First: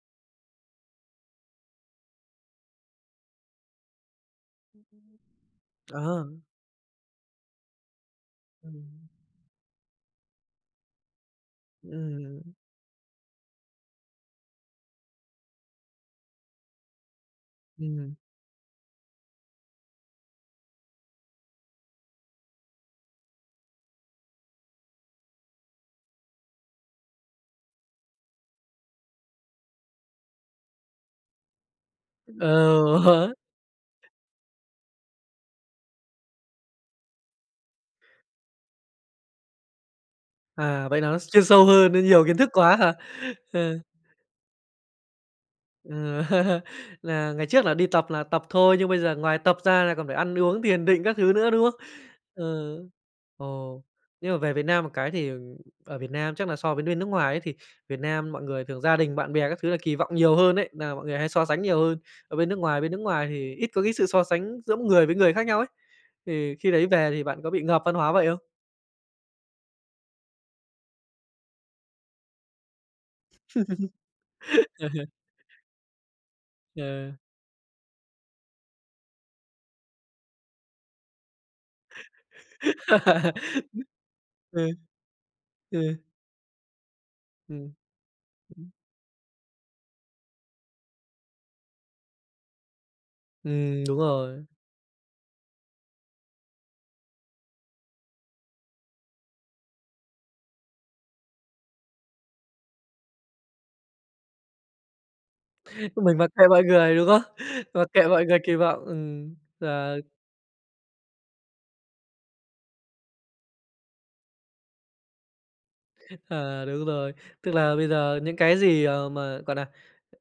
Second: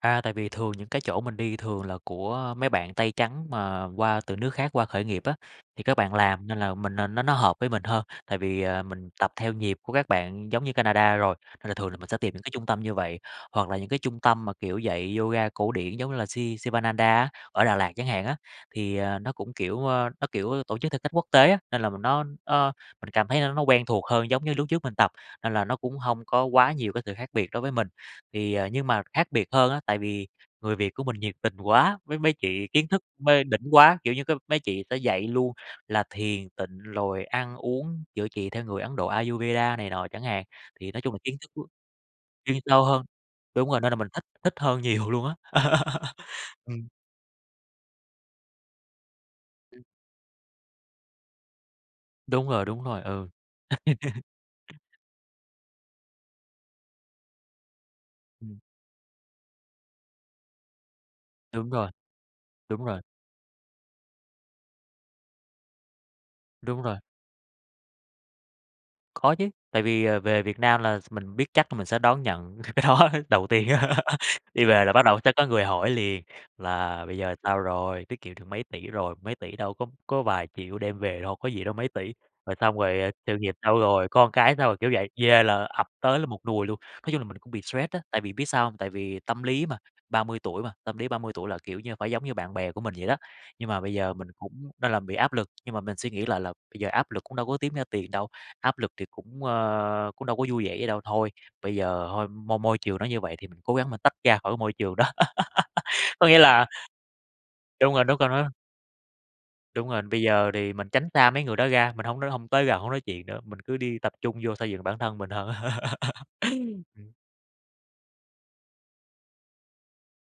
A, tại vì thường những cái chỗ mình đi thường là của mấy bạn tây trắng mà qua từ nước khác qua khởi nghiệp á, thì các bạn Ờ. làm nên là mình n nó nó hợp với mình hơn, tại vì, ờ, mình Ừm. tập theo nhịp của các bạn giống như Canada rồi, nên là thường là mình sẽ tìm những Ừm. cái trung tâm như vậy. Hoặc là những cái trung tâm mà, kiểu, dạy yoga cổ điển giống như là Si Sivananda á, ở Đà Lạt chẳng Ừm. hạn á, thì, à, nó cũng, kiểu, ơ, nó, kiểu, tổ chức theo cách quốc tế á, nên là mình nó nó mình cảm thấy nó nó quen thuộc hơn giống như lúc trước mình tập, nên là nó cũng hông có quá nhiều cái sự khác biệt đối với mình. Thì, à, nhưng mà khác biệt hơn á, tại vì người Việt của mình nhiệt tình quá, với mấy chị kiến thức Ừ. mê đỉnh quá, kiểu như, mấy chị sẽ dạy luôn là thiền tịnh rồi ăn uống, chữa trị theo người Ấn Độ Ayurveda này nọ chẳng hạn, À, thì nói vậy là chung là nó s kiến chuyên thức sâu [unintelligible] hơn, nó nhiều kiến thức chuyên quá sâu hả? hơn đúng Ờ. rồi, nên là mình thích thích hơn nhiều luôn á. Ừm, Ừm. là ngày trước là đi tập là tập thôi nhưng bây giờ ngoài tập ra là còn phải ăn uống thiền định các thứ nữa, đúng không? Đúng rồi, Ừ. đúng rồi, ừ. Ồ. Nhưng mà về Việt Nam một cái thì, ờ, ở Việt Nam chắc là so với bên nước ngoài ấy, thì Việt Nam mọi Ừm. người thường gia đình, bạn bè các thứ là kỳ vọng nhiều hơn ấy. Nà mọi người hay so sánh Đúng nhiều rồi. hơn ở bên nước ngoài, Đúng bên nước rồi. ngoài thì ít có cái sự so sánh giữa người với người khác nhau ấy, thì khi Đúng đấy rồi. về thì bạn có bị ngợp văn hóa vậy không? Có chứ, tại vì, à, về Việt Nam là s mình biết chắc là mình sẽ đón nhận cái đó đầu tiên. Đi về là bắt đầu tới có người hỏi liền là Ờ. "Bây giờ sao rồi? Tiết kiệm được mấy tỷ rồi?" Mấy tỷ đâu có có vài triệu đem về đâu có gì đâu mấy tỷ, rồi xong rồi "Sự nghiệp sao rồi? Con cái sao Ừ. rồi?", kiểu vậy, về là ập Ừ. tới là một nùi luôn. Nói chung là mình cũng bị Ừm. stress á, tại vì biết sao hông? Tại vì tâm lý mà, 30 tuổi mà, tâm lý 30 tuổi là, kiểu như, phải giống như bạn bè của mình vậy đó, nhưng mà Ừm, bây đúng giờ mình rồi. cũng nên là bị áp lực. Nhưng mà mình suy nghĩ lại là bây giờ áp lực cũng đâu có kiếm ra tiền đâu, áp lực thì cũng, ơ, cũng đâu có vui vẻ gì đâu, thôi, bây giờ thôi, môi môi trường nó như vậy thì cố gắng mà tách ra khỏi cái môi trường đó. Mình Có mặc nghĩa kệ mọi là người, đúng không? Mặc đúng rồi, kệ đúng mọi rồi người đó. kỳ vọng, ừm, Đúng ờ. rồi, bây giờ thì mình tránh xa mấy người đó ra, mình hổng r hông tới gần, hổng nói chuyện nữa, mình cứ đi tập trung vô xây dựng bản thân mình hơn. À, đúng rồi, [unintelligible] tức là bây giờ những cái gì, ờ, mà, gọi là,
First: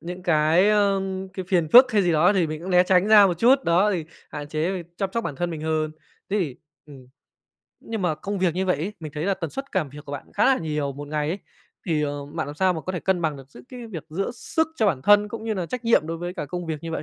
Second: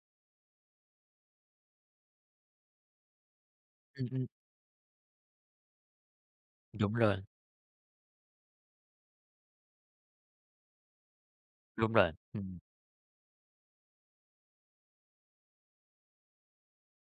những cái, ơ, cái phiền phức hay gì đó thì mình cũng né tránh ra một chút, đó thì Ừm, ừm. hạn chế, chăm sóc bản thân mình hơn. Thế thì, Đúng ừm, rồi. nhưng mà công việc như vậy ấy, mình thấy là tần suất cảm việc của bạn khá là nhiều một ngày ấy, Đúng thì, rồi, ờ, bạn làm ừm. sao mà có thể cân bằng được giữa cái việc giữ sức cho bản thân cũng như là trách nhiệm đối với cả công việc như vậy?